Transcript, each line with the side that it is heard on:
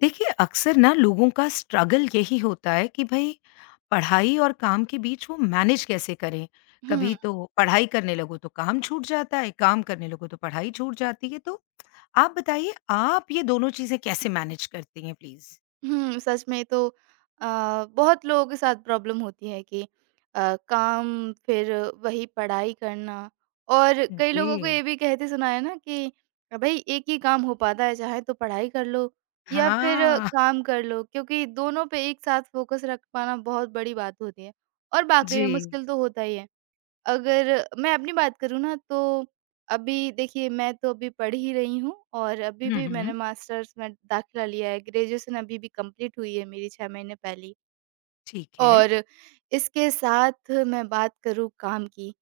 left: देखिए, अक्सर ना लोगों का स्ट्रगल यही होता है कि भई पढ़ाई और काम के बीच वो मैनेज कैसे करें? कभी
right: हुँ,
left: तो पढ़ाई करने लगो तो काम छूट जाता है, काम करने लगो तो पढ़ाई छूट जाती है। तो आप बताइए आप ये दोनों चीज़ें कैसे मैनेज करती हैं प्लीज़?
right: हुँ, सच में तो बहुत लोगों के साथ प्रॉब्लम होती है कि काम फिर वही पढ़ाई करना। और कई लोगों को
left: जी।
right: ये भी कहते सुना है ना कि भई एक ही काम हो पाता है, चाहे तो पढ़ाई कर लो या फिर
left: हाँ,
right: काम कर लो, क्योंकि दोनों पे एक साथ फ़ोकस रख पाना बहुत बड़ी बात होती है और वाक़ई में
left: जी।
right: मुश्किल तो होता ही है। अगर मैं अपनी बात करूँ ना, तो अभी देखिए, मैं तो अभी पढ़ ही रही हूँ और अभी
left: हुँ,
right: भी मैंने
left: हुँ।
right: मास्टर्स में दाखिला लिया है। ग्रेजुएशन अभी भी कंप्लीट हुई है मेरी, 6 महीने पहले ही।
left: ठीक है।
right: और इसके साथ मैं बात करूँ काम की,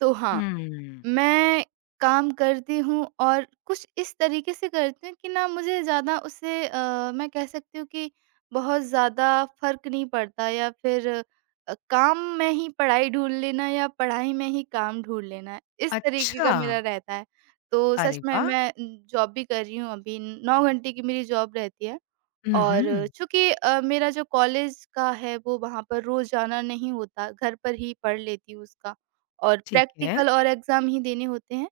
right: तो हाँ,
left: हुँ।
right: मैं काम करती हूँ और कुछ इस तरीके से करती हूँ कि ना मुझे ज़्यादा उससे, मैं कह सकती हूँ कि बहुत ज़्यादा फ़र्क नहीं पड़ता, या फिर काम में ही पढ़ाई ढूँढ लेना या पढ़ाई में ही काम ढूँढ लेना, इस तरीके
left: अच्छा!
right: का मेरा रहता है। तो सच
left: अरे
right: में
left: वाह!
right: मैं जॉब भी कर रही हूँ अभी। 9 घंटे की मेरी जॉब रहती है।
left: हुँ,
right: और
left: हुँ।
right: चूँकि मेरा जो कॉलेज का है वो वहाँ पर रोज़ जाना नहीं होता, घर पर ही पढ़ लेती हूँ उसका, और
left: ठीक है।
right: प्रैक्टिकल और एग्ज़ाम ही देने होते हैं।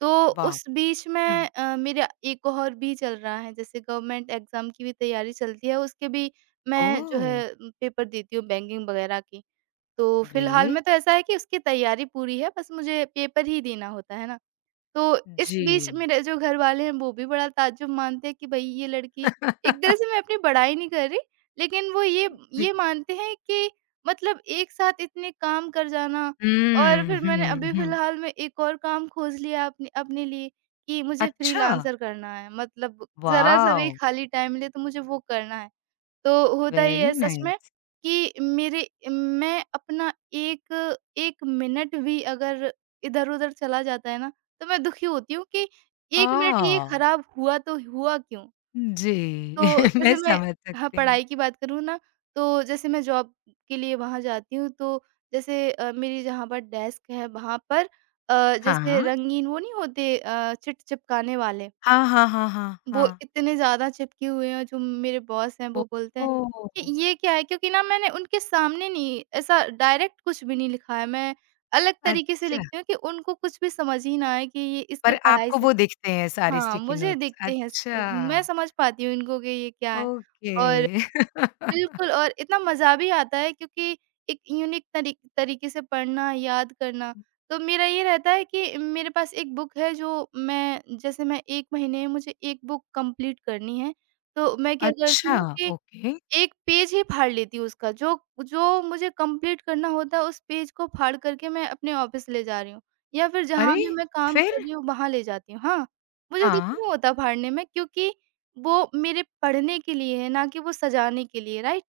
right: तो
left: वाह!
right: उस बीच में
left: हुँ।
right: मेरा एक और भी चल रहा है, जैसे गवर्नमेंट एग्ज़ाम की भी तैयारी चलती है, उसके भी मैं जो
left: ओह!
right: है पेपर देती हूँ बैंकिंग वगैरह की। तो फ़िलहाल
left: ग्रेट।
right: में तो ऐसा है कि उसकी तैयारी पूरी है, बस मुझे पेपर ही देना होता है ना। तो इस
left: जी।
right: बीच मेरे जो घरवाले हैं वो भी बड़ा ताज्जुब मानते हैं कि भई, ये लड़की, एक तरह से मैं अपनी बड़ाई नहीं कर रही, लेकिन वो ये मानते हैं कि मतलब एक साथ इतने काम कर जाना। और
left: हुँ,
right: फिर मैंने
left: हुँ,
right: अभी
left: हुँ।
right: फ़िलहाल में एक और काम खोज लिया अपने अपने लिए, कि मुझे
left: अच्छा!
right: फ्रीलांसर करना है। मतलब ज़रा-सा भी
left: वॉव!
right: खाली टाइम मिले तो मुझे वो करना है। तो होता ये
left: वेरी
right: है सच में,
left: नाइस।
right: कि मेरे मैं अपना 1 मिनट भी अगर इधर-उधर चला जाता है ना, तो मैं दुखी होती हूँ कि 1 मिनट ये
left: ओह!
right: खराब हुआ तो हुआ क्यों?
left: जी,
right: तो
left: मैं
right: जैसे मैं,
left: समझ
right: हाँ,
left: सकती हूँ।
right: पढ़ाई की बात करूँ ना, तो जैसे मैं जॉब के लिए वहाँ जाती हूँ, तो जैसे मेरी जहाँ पर डेस्क है, वहाँ पर जैसे
left: हाँ।
right: रंगीन वो नहीं होते, चिट चिपकाने वाले।
left: हाँ, हाँ, हाँ, हाँ,
right: वो
left: हाँ।
right: इतने ज़्यादा चिपके हुए हैं, जो मेरे बॉस हैं वो बोलते हैं कि
left: ओह!
right: ये क्या है? क्योंकि ना मैंने उनके सामने नहीं ऐसा डायरेक्ट कुछ भी नहीं लिखा है, मैं अलग तरीके से
left: अच्छा,
right: लिखती हूँ कि उनको कुछ भी समझ ही ना आए कि ये इसके
left: पर
right: पढ़ाई
left: आपको
right: से।
left: वो दिखते हैं सारे
right: हाँ,
left: स्टिकी
right: मुझे
left: नोट्स।
right: दिखते हैं। स
left: अच्छा,
right: मैं समझ पाती हूँ इनको कि ये क्या है।
left: ओके।
right: और बिल्कुल, और इतना मज़ा भी आता है, क्योंकि एक यूनिक तरीके से पढ़ना, याद करना। तो मेरा ये रहता है कि मेरे पास एक बुक है, जो मैं जैसे मैं 1 महीने में मुझे 1 बुक कंप्लीट करनी है, तो मैं क्या करती
left: अच्छा,
right: हूँ कि
left: ओके।
right: 1 पेज ही फाड़ लेती हूँ उसका, जो जो मुझे कंप्लीट करना होता है, उस पेज को फाड़ करके मैं अपने ऑफ़िस ले जा रही हूँ, या फिर जहाँ
left: अरे!
right: भी मैं काम कर
left: फिर?
right: रही हूँ वहाँ ले जाती हूँ। हाँ, मुझे दुःख
left: हाँ,
right: नहीं होता फाड़ने में, क्योंकि वो मेरे पढ़ने के लिए है, ना कि वो सजाने के लिए, राइट?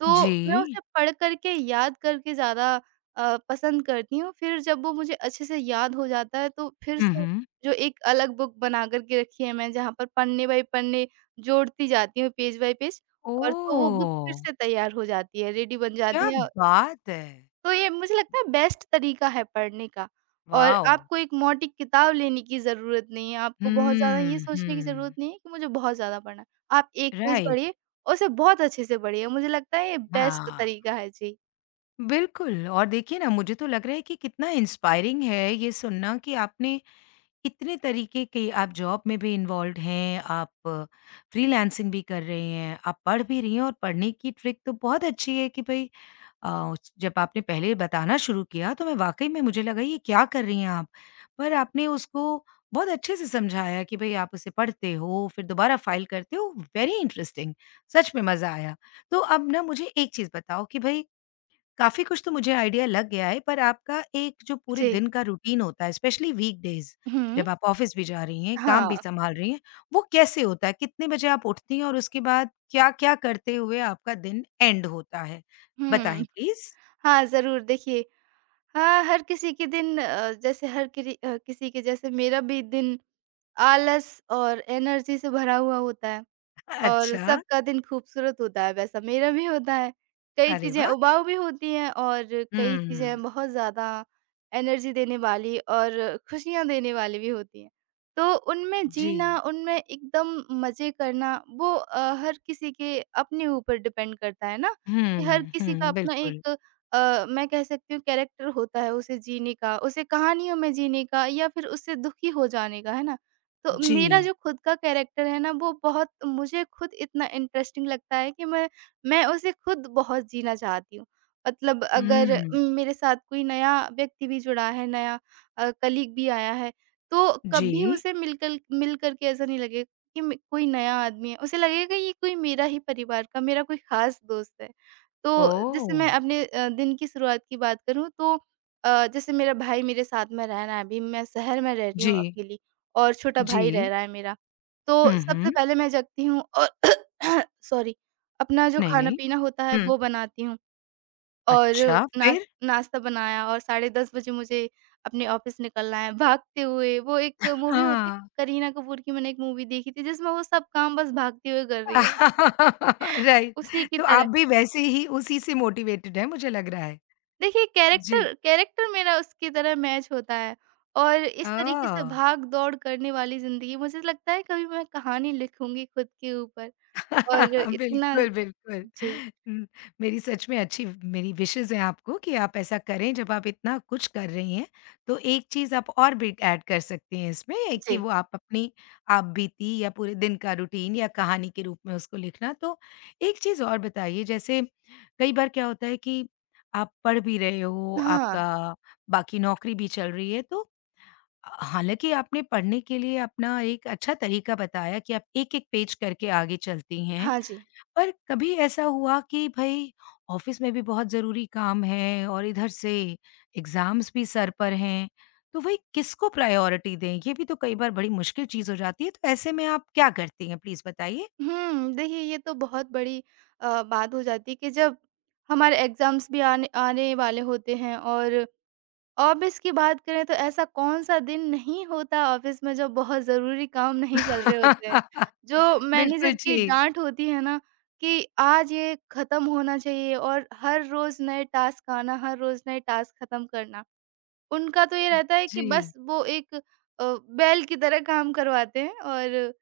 right: तो मैं
left: जी।
right: उसे पढ़ कर के, याद करके ज़्यादा पसंद करती हूँ। फिर जब वो मुझे अच्छे से याद हो जाता है, तो फिर
left: हुँ,
right: से
left: हुँ।
right: जो एक अलग बुक बना कर के रखी है, मैं जहाँ पर पन्ने बाई पन्ने जोड़ती जाती हूँ, पेज बाई पेज, और तो वो बुक फिर
left: ओह!
right: से तैयार हो जाती है, रेडी बन
left: क्या
right: जाती है।
left: बात है!
right: तो ये मुझे लगता है बेस्ट तरीका है पढ़ने का। और
left: वॉव!
right: आपको एक मोटी किताब लेने की ज़रूरत नहीं है, आपको बहुत ज़्यादा ये
left: हुँ,
right: सोचने की ज़रूरत
left: हुँ।
right: नहीं है कि मुझे बहुत ज़्यादा पढ़ना है। आप एक पेज
left: राइट,
right: पढ़िए और उसे बहुत अच्छे से पढ़िए, मुझे लगता है ये बेस्ट
left: हाँ,
right: तरीका है। जी,
left: बिल्कुल और देखिए ना मुझे तो लग रहा है कि कितना इंस्पायरिंग है ये सुनना कि आपने इतने तरीके के आप जॉब में भी इन्वॉल्व्ड हैं, आप फ्रीलांसिंग भी कर रही हैं, आप पढ़ भी रही हैं और पढ़ने की ट्रिक तो बहुत अच्छी है कि भई अ, जब आपने पहले बताना शुरू किया तो मैं वाक़ई में मुझे लगा ये क्या कर रही हैं आप? पर आपने उसको बहुत अच्छे से समझाया कि भई आप उसे पढ़ते हो, फिर दोबारा फ़ाइल करते हो, वेरी इंटरेस्टिंग सच में मज़ा आया। तो अब ना मुझे एक चीज़ बताओ कि भई काफ़ी कुछ तो मुझे आइडिया लग गया है पर आपका एक जो पूरे
right: जी।
left: दिन का रूटीन होता है स्पेशली वीकडेज़
right: हुँ,
left: जब आप ऑफ़िस भी जा रही हैं, काम भी
right: हाँ,
left: सँभाल रही हैं, वो कैसे होता है? कितने बजे आप उठती हैं और उसके बाद क्या-क्या करते हुए आपका दिन एंड होता है?
right: हुँ।
left: बताएँ प्लीज़।
right: हाँ, ज़रूर देखिए। हाँ, हर किसी के दिन, जैसे किसी के जैसे, मेरा भी दिन आलस और एनर्जी से भरा हुआ होता है। और
left: अच्छा,
right: सबका दिन खूबसूरत होता है, वैसा मेरा भी होता है। कई
left: अरे
right: चीज़ें
left: वाह!
right: उबाऊ भी होती हैं और
left: हुँ,
right: कई चीज़ें बहुत ज़्यादा एनर्जी देने वाली और खुशियाँ देने वाली भी होती हैं। तो उनमें जीना,
left: जी।
right: उनमें एकदम मज़े करना, वो हर किसी के अपने ऊपर डिपेंड करता है ना, कि हर
left: हुँ,
right: किसी का
left: हुँ,
right: अपना एक,
left: बिल्कुल।
right: मैं कह सकती हूँ, कैरेक्टर होता है, उसे जीने का, उसे कहानियों में जीने का, या फिर उससे दुखी हो जाने का, है ना? तो
left: जी।
right: मेरा जो खुद का कैरेक्टर है ना, वो बहुत मुझे खुद इतना इंटरेस्टिंग लगता है कि मैं उसे खुद बहुत जीना चाहती हूँ। मतलब अगर
left: हुँ,
right: मेरे साथ कोई नया व्यक्ति भी जुड़ा है, नया कलीग भी आया है, तो
left: जी।
right: कभी उसे मिल कर के ऐसा नहीं लगेगा कि म कोई नया आदमी है, उसे लगेगा ये कोई मेरा ही परिवार का, मेरा कोई ख़ास दोस्त है। तो जैसे
left: ओह!
right: मैं अपने दिन की शुरुआत की बात करूँ, तो जैसे मेरा भाई मेरे साथ में रह रहा है अभी, मैं शहर में रह रही हूँ
left: जी,
right: अकेली। और छोटा भाई रह
left: जी।
right: रहा है मेरा। तो
left: हुँ,
right: सबसे
left: हुँ।
right: पहले मैं जगती हूँ और सॉरी। अपना जो
left: नहीं, नहीं।
right: खाना-पीना होता है
left: हुँ,
right: वो बनाती हूँ, और
left: अच्छा
right: नाश
left: फिर?
right: नाश्ता बनाया, और साढ़े 10 बजे मुझे अपने ऑफ़िस निकलना है भागते हुए। वो एक मूवी होती है
left: हाँ।
right: करीना कपूर की, मैंने एक मूवी देखी थी जिसमें वो सब काम बस भागते हुए कर रही है,
left: राइट,
right: उसी की
left: तो आप
right: तरह।
left: भी वैसे ही उसी से मोटिवेटेड हैं मुझे लग रहा है।
right: देखिए,
left: जी।
right: कैरेक्टर कैरेक्टर मेरा उसकी तरह मैच होता है, और इस तरीके से
left: ओह!
right: भाग-दौड़ करने वाली ज़िंदगी, मुझे लगता है कभी मैं कहानी लिखूँगी खुद के ऊपर। और इतना।
left: बिल्कुल, बिल्कुल।
right: जी,
left: उम, मेरी सच में अच्छी मेरी विशेज़ हैं आपको कि आप ऐसा करें जब आप इतना कुछ कर रही हैं, तो एक चीज़ आप और भी ऐड कर सकती हैं इसमें एक कि
right: जी।
left: वो आप अपनी आप बीती या पूरे दिन का रूटीन या कहानी के रूप में उसको लिखना। तो एक चीज़ और बताइए जैसे कई बार क्या होता है कि आप पढ़ भी रहे हो,
right: हाँ,
left: आपका बाकी नौकरी भी चल रही है तो हालाँकि आपने पढ़ने के लिए अपना एक अच्छा तरीका बताया कि आप एक-एक पेज करके आगे चलती हैं।
right: हाँ जी।
left: पर कभी ऐसा हुआ कि भई ऑफ़िस में भी बहुत ज़रूरी काम है और इधर से एग्ज़ाम्स भी सर पर हैं, तो भई किसको प्रायोरिटी दें? ये भी तो कई बार बड़ी मुश्किल चीज़ हो जाती है, तो ऐसे में आप क्या करती हैं? प्लीज़ बताइए।
right: हुँ, देखिए ये तो बहुत बड़ी बात हो जाती है कि जब हमारे एग्ज़ाम्स भी आने आने वाले होते हैं, और ऑफ़िस की बात करें तो ऐसा कौन-सा दिन नहीं होता ऑफ़िस में जब बहुत ज़रूरी काम नहीं चल रहे होते हैं। जो
left: बिल्कुल,
right: मैनेजर की
left: जी।
right: डाँट होती है ना, कि आज ये ख़त्म होना चाहिए, और हर रोज़ नए टास्क आना, हर रोज़ नए टास्क ख़त्म करना। उनका तो ये रहता है कि बस
left: जी।
right: वो एक अ, बैल की तरह काम करवाते हैं, और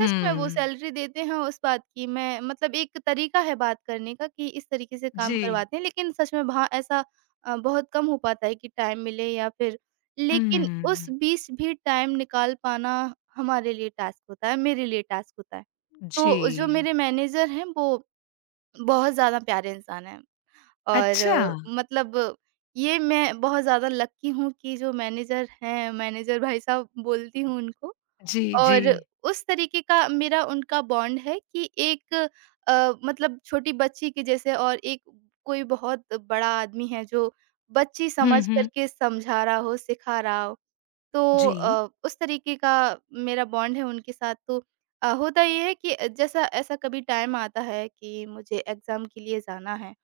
right: सच में वो सैलरी देते हैं उस बात की, मैं मतलब, एक तरीका है बात करने का कि इस तरीके से काम
left: जी।
right: करवाते हैं, लेकिन सच में वहाँ ऐसा बहुत कम हो पाता है कि टाइम मिले, या फिर लेकिन उस
left: हुँ।
right: बीच भी टाइम निकाल पाना हमारे लिए टास्क होता है, मेरे लिए टास्क होता है।
left: जी।
right: तो जो मेरे मैनेजर हैं, वो बहुत ज़्यादा प्यारे इंसान हैं। और
left: अच्छा।
right: मतलब, ये मैं बहुत ज़्यादा लकी हूँ कि जो मैनेजर हैं, मैनेजर भाई साहब बोलती हूँ उनको।
left: जी, जी।
right: और उस तरीके का मेरा उनका बॉन्ड है, कि एक मतलब छोटी बच्ची के जैसे, और एक कोई बहुत बड़ा आदमी है जो बच्ची
left: हुँ,
right: समझ
left: हुँ।
right: करके समझा रहा हो, सिखा रहा हो। तो
left: जी।
right: उस तरीके का मेरा बॉन्ड है उनके साथ। तो होता ये है कि जैसा ऐसा कभी टाइम आता है कि मुझे एग्ज़ाम के लिए जाना है,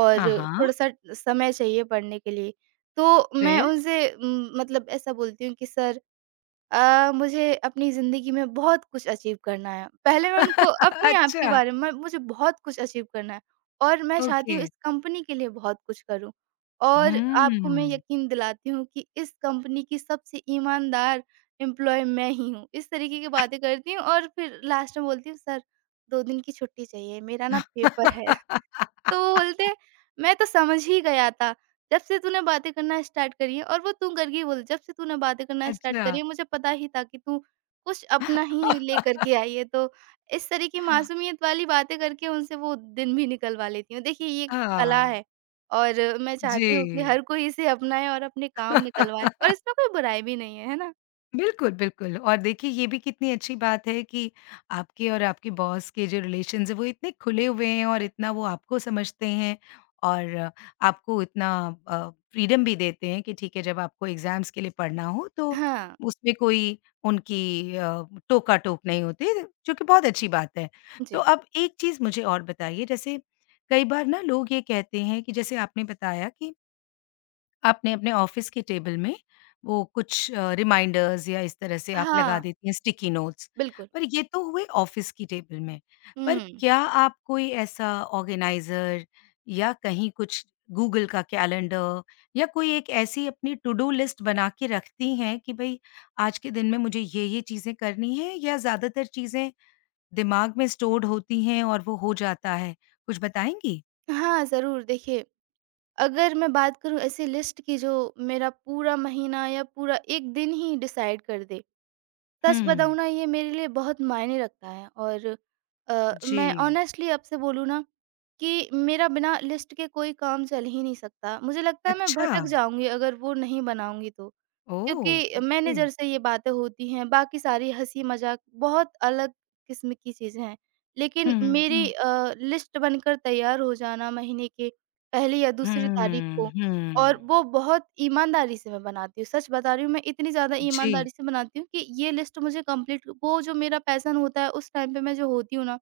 right: और
left: हाँ, हाँ।
right: थोड़ा-सा समय चाहिए पढ़ने के लिए, तो मैं
left: फिर?
right: उनसे मतलब ऐसा बोलती हूँ कि सर, मुझे अपनी ज़िंदगी में बहुत कुछ अचीव करना है। पहले मैं उनको अपने आप के
left: अच्छा,
right: बारे में, मुझे बहुत कुछ अचीव करना है, और मैं चाहती
left: ओके।
right: हूँ इस कंपनी के लिए बहुत कुछ करूँ। और आपको मैं
left: हुँ।
right: यकीन दिलाती हूँ कि इस कंपनी की सबसे ईमानदार एम्प्लॉयी मैं ही हूँ। इस तरीके की बातें करती हूँ, और फिर लास्ट में बोलती हूँ, सर, 2 दिन की छुट्टी चाहिए, मेरा ना पेपर है। तो वो बोलते, मैं तो समझ ही गया था, जब से तूने बातें करना स्टार्ट करी है, और वो तू करके बोले, जब से तूने बातें करना स्टार्ट
left: अच्छा।
right: करी है, मुझे पता ही था कि तू कुछ अपना ही लेकर के आई है। तो इस तरह की मासूमियत वाली बातें करके उनसे वो दिन भी निकलवा लेती हूँ। देखिए, ये कला
left: हाँ,
right: है, और मैं
left: जी।
right: चाहती हूँ कि हर कोई इसे अपनाए और अपने काम निकलवाए, और इसमें कोई बुराई भी नहीं है, है ना?
left: बिल्कुल, बिल्कुल और देखिए ये भी कितनी अच्छी बात है कि आपके और आपके बॉस के जो रिलेशन्स हैं वो इतने खुले हुए हैं और इतना वो आपको समझते हैं और आपको इतना फ्रीडम भी देते हैं कि ठीक है जब आपको एग्ज़ाम्स के लिए पढ़ना हो तो
right: हाँ,
left: उसमें कोई उनकी टोका-टोप नहीं होती, जो कि बहुत अच्छी बात है। तो
right: जी।
left: अब एक चीज़ मुझे और बताइए जैसे कई बार ना लोग ये कहते हैं कि जैसे आपने बताया कि आपने अपने ऑफिस के टेबल में वो कुछ रिमाइंडर्स या इस तरह से आप लगा
right: हाँ,
left: देती हैं स्टिकी नोट्स।
right: बिल्कुल।
left: पर ये तो हुए ऑफिस की टेबल में, पर
right: हुँ।
left: क्या आप कोई ऐसा ऑर्गेनाइज़र या कहीं कुछ गूगल का कैलेंडर या कोई एक ऐसी अपनी टू डू लिस्ट बना के रखती हैं कि भई आज के दिन में मुझे ये-ये चीज़ें करनी हैं या ज़्यादातर चीज़ें दिमाग में स्टोर्ड होती हैं और वो हो जाता है? कुछ बताएँगी?
right: हाँ, ज़रूर देखिए, अगर मैं बात करूँ ऐसी लिस्ट की जो मेरा पूरा महीना या पूरा 1 दिन ही डिसाइड कर दे, सच बताऊँ
left: हुँ।
right: ना ये मेरे लिए बहुत मायने रखता है। और
left: जी।
right: मैं ऑनेस्टली आपसे बोलूँ ना कि मेरा बिना लिस्ट के कोई काम चल ही नहीं सकता। मुझे लगता है मैं
left: अच्छा।
right: भटक जाऊँगी अगर वो नहीं बनाऊँगी तो।
left: ओह!
right: क्योंकि
left: ओके।
right: मैनेजर से ये बातें होती हैं, बाकी सारी हँसी-मज़ाक बहुत अलग किस्म की चीज़ें हैं। लेकिन
left: हुँ,
right: मेरी
left: हुँ,
right: लिस्ट बनकर तैयार हो जाना महीने के पहली या दूसरी तारीख
left: हुँ,
right: को, और
left: हुँ।
right: वो बहुत ईमानदारी से मैं बनाती हूँ। सच बता रही हूँ, मैं इतनी ज़्यादा
left: जी,
right: ईमानदारी से बनाती हूँ कि ये लिस्ट मुझे कंप्लीट, वो जो मेरा पैशन होता है, उस टाइम पे मैं जो होती हूँ ना,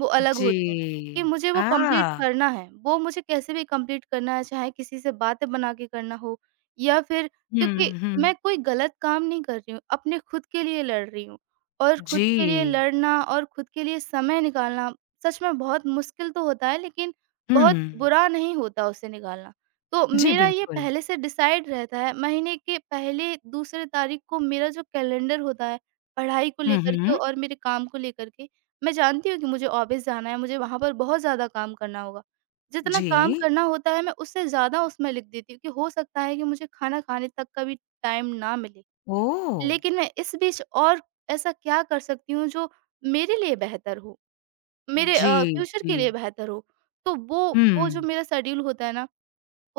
right: वो अलग
left: जी।
right: होती हूँ कि मुझे वो कंप्लीट
left: आ!
right: करना है। वो मुझे कैसे भी कंप्लीट करना है, चाहे किसी से बातें बना के करना हो या फिर, क्योंकि
left: हुँ,
right: मैं
left: हुँ।
right: कोई गलत काम नहीं कर रही हूँ, अपने खुद के लिए लड़ रही हूँ, और खुद के लिए
left: जी।
right: लड़ना और खुद के लिए समय निकालना सच में बहुत मुश्किल तो होता है, लेकिन
left: हुँ।
right: बहुत बुरा नहीं होता उसे निकालना। तो
left: जी,
right: मेरा ये
left: बिल्कुल।
right: पहले से डिसाइड रहता है, महीने के पहले दूसरे तारीख को मेरा जो कैलेंडर होता है, पढ़ाई को
left: हुँ,
right: लेकर के
left: हुँ।
right: और मेरे काम को लेकर के, मैं जानती हूँ कि मुझे ऑफ़िस जाना है, मुझे वहाँ पर बहुत ज़्यादा काम करना होगा। जितना
left: जी।
right: काम करना होता है मैं उससे ज़्यादा उसमें लिख देती हूँ कि हो सकता है कि मुझे खाना खाने तक का भी टाइम ना मिले।
left: ओह!
right: लेकिन मैं इस बीच और ऐसा क्या कर सकती हूँ जो मेरे लिए बेहतर हो, मेरे
left: जी,
right: फ्यूचर के
left: जी।
right: लिए बेहतर हो। तो वो जो
left: हुँ,
right: मेरा शेड्यूल होता है ना,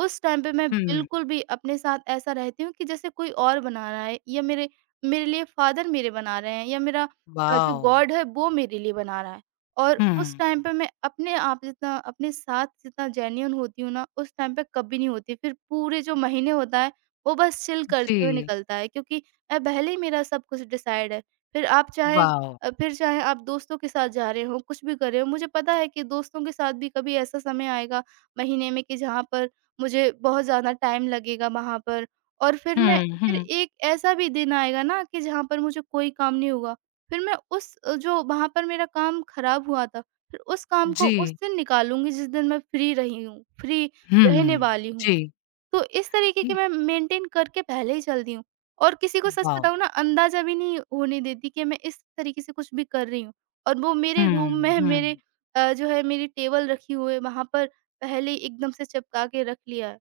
right: उस टाइम पे मैं
left: हुँ।
right: बिल्कुल भी अपने साथ ऐसा रहती हूँ कि जैसे कोई और बना रहा है, या मेरे मेरे लिए फ़ादर मेरे बना रहे हैं, या मेरा जो
left: वॉव!
right: गॉड है वो मेरे लिए बना रहा है। और उस
left: हुँ।
right: टाइम पे मैं अपने आप जितना अपने साथ जितना जेन्युइन होती हूँ ना, उस टाइम पे कभी नहीं होती। फिर पूरे जो महीने होता है, वो बस चिल करते हुए
left: जी,
right: निकलता है, क्योंकि पहले ही मेरा सब कुछ डिसाइड है। फिर आप चाहे
left: वॉव!
right: फिर चाहे आप दोस्तों के साथ जा रहे हो, कुछ भी कर रहे हो, मुझे पता है कि दोस्तों के साथ भी कभी ऐसा समय आएगा महीने में कि जहाँ पर मुझे बहुत ज़्यादा टाइम लगेगा वहाँ पर। और
left: हुँ,
right: फिर
left: हुँ।
right: एक ऐसा भी दिन आएगा ना कि जहाँ पर मुझे कोई काम नहीं होगा। फिर मैं जो वहाँ पर मेरा काम खराब हुआ था, फिर उस काम को उस
left: जी।
right: दिन निकालूँगी जिस दिन मैं फ्री रही हूँ, फ्री रहने
left: हुँ।
right: वाली हूँ।
left: जी।
right: तो इस तरीके के
left: इ
right: मैं मेंटेन करके पहले ही चलती हूँ, और किसी को सच
left: वॉव!
right: बताऊँ ना अंदाज़ा भी नहीं होने देती कि मैं इस तरीके से कुछ भी कर रही हूँ। और वो मेरे रूम में
left: हुँ,
right: है,
left: हुँ।
right: जो है मेरी टेबल रखी हुई है वहाँ पर, पहले ही एकदम से चिपका के रख लिया है।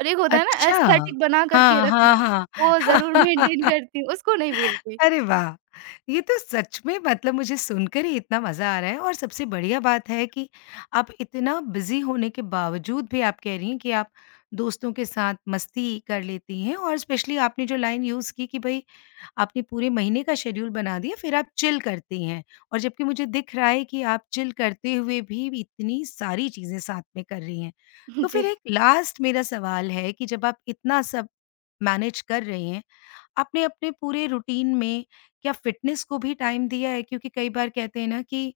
right: और एक होता है ना
left: अच्छा!
right: एस्थेटिक बना करके
left: हाँ,
right: रखना,
left: हाँ,
right: वो
left: हाँ।
right: ज़रूर मेंटेन करती हूँ, उसको नहीं भूलती।
left: अरे वाह! ये तो सच में मतलब मुझे सुनकर ही इतना मज़ा आ रहा है और सबसे बढ़िया बात है कि आप इतना बिज़ी होने के बावजूद भी आप कह रही हैं कि आप दोस्तों के साथ मस्ती कर लेती हैं और स्पेशली आपने जो लाइन यूज़ की कि भई आपने पूरे महीने का शेड्यूल बना दिया फिर आप चिल करती हैं और जबकि मुझे दिख रहा है कि आप चिल करते हुए भी इतनी सारी चीज़ें साथ में कर रही हैं। तो
right: जी,
left: फिर एक लास्ट मेरा सवाल है कि जब आप इतना सब मैनेज कर रही हैं आपने अपने पूरे रूटीन में क्या फिटनेस को भी टाइम दिया है? क्योंकि कई बार कहते हैं ना कि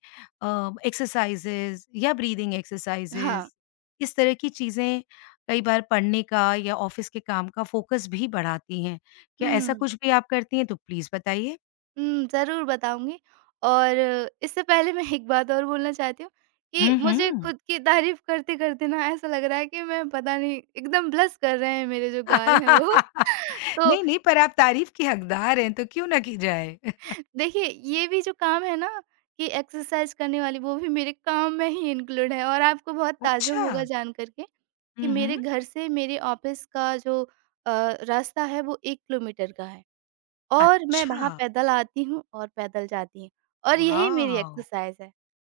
left: एक्सरसाइज़ेज़ या ब्रीदिंग
right: हाँ।
left: एक्सरसाइज़ेज़ इस तरह की चीज़ें कई बार पढ़ने का या ऑफ़िस के काम का फ़ोकस भी बढ़ाती हैं। क्या ऐसा
right: हुँ।
left: कुछ भी आप करती हैं? तो प्लीज़ बताइए।
right: ज़रूर बताऊँगी। और इससे पहले मैं एक बात और बोलना चाहती हूँ कि
left: हुँ,
right: मुझे
left: हुँ।
right: खुद की तारीफ़ करते-करते ना ऐसा लग रहा है कि मैं पता नहीं, एकदम ब्लश कर रहे हैं मेरे जो गाल हैं वो।
left: नहीं,
right: तो
left: नहीं पर आप तारीफ़ की हकदार हैं तो क्यों ना की जाए?
right: देखिए, ये भी जो काम है ना कि एक्सरसाइज़ करने वाली वो भी मेरे काम में ही इंक्लूड है, और आपको बहुत ताज्जुब
left: अच्छा।
right: होगा जान कर के कि
left: हुँ,
right: मेरे
left: हुँ।
right: घर से मेरे ऑफ़िस का जो अ, रास्ता है वो 1 किलोमीटर का है। और मैं
left: अच्छा।
right: वहाँ पैदल आती हूँ और पैदल जाती हूँ, और यही मेरी
left: वॉव!
right: एक्सरसाइज़ है।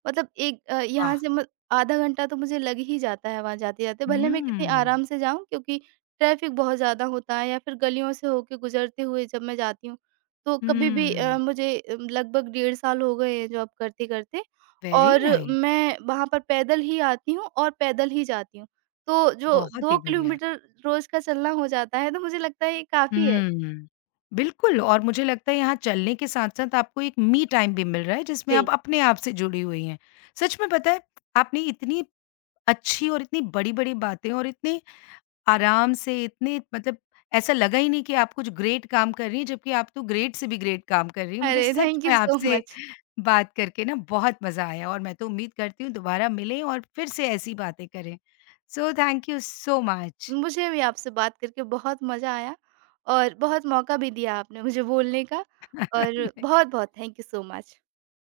right: मतलब एक अ, यहाँ
left: वाह!
right: से म आधा घंटा तो मुझे लग ही जाता है वहाँ जाते-जाते, भले मैं कितनी
left: हुँ।
right: आराम से जाऊँ, क्योंकि ट्रैफ़िक बहुत ज़्यादा होता है, या फिर गलियों से होके गुज़रते हुए जब मैं जाती हूँ। तो कभी भी अ,
left: हुँ।
right: मुझे अ, लगभग 1.5 साल हो गए हैं जॉब करते-करते,
left: वेरी
right: और
left: नाइस,
right: मैं वहाँ पर पैदल ही आती हूँ और पैदल ही जाती हूँ। तो जो
left: बहुत
right: 2
left: ही बढ़िया।
right: किलोमीटर रोज़ का चलना हो जाता है, तो मुझे लगता है ये काफ़ी है।
left: हुँ, बिल्कुल और मुझे लगता है यहाँ चलने के साथ-साथ आपको एक मी टाइम भी मिल रहा है जिसमें
right: जी।
left: आप अपने आप से जुड़ी हुई हैं। सच में पता है आपने इतनी अच्छी और इतनी बड़ी-बड़ी बातें और इतने आराम से इतने मतलब ऐसा लगा ही नहीं कि आप कुछ ग्रेट काम कर रही हैं जबकि आप तो ग्रेट से भी ग्रेट काम कर रही हैं। मुझे
right: अरे!
left: सच
right: थैंक
left: में
right: यू सो
left: आपसे
right: मच।
left: बात करके ना बहुत मज़ा आया और मैं तो उम्मीद करती हूँ दोबारा मिलें और फिर से ऐसी बातें करें। So thank you so much.
right: मुझे भी आपसे बात करके बहुत मज़ा आया, और बहुत मौका भी दिया आपने मुझे बोलने का, और बहुत-बहुत थैंक यू सो मच।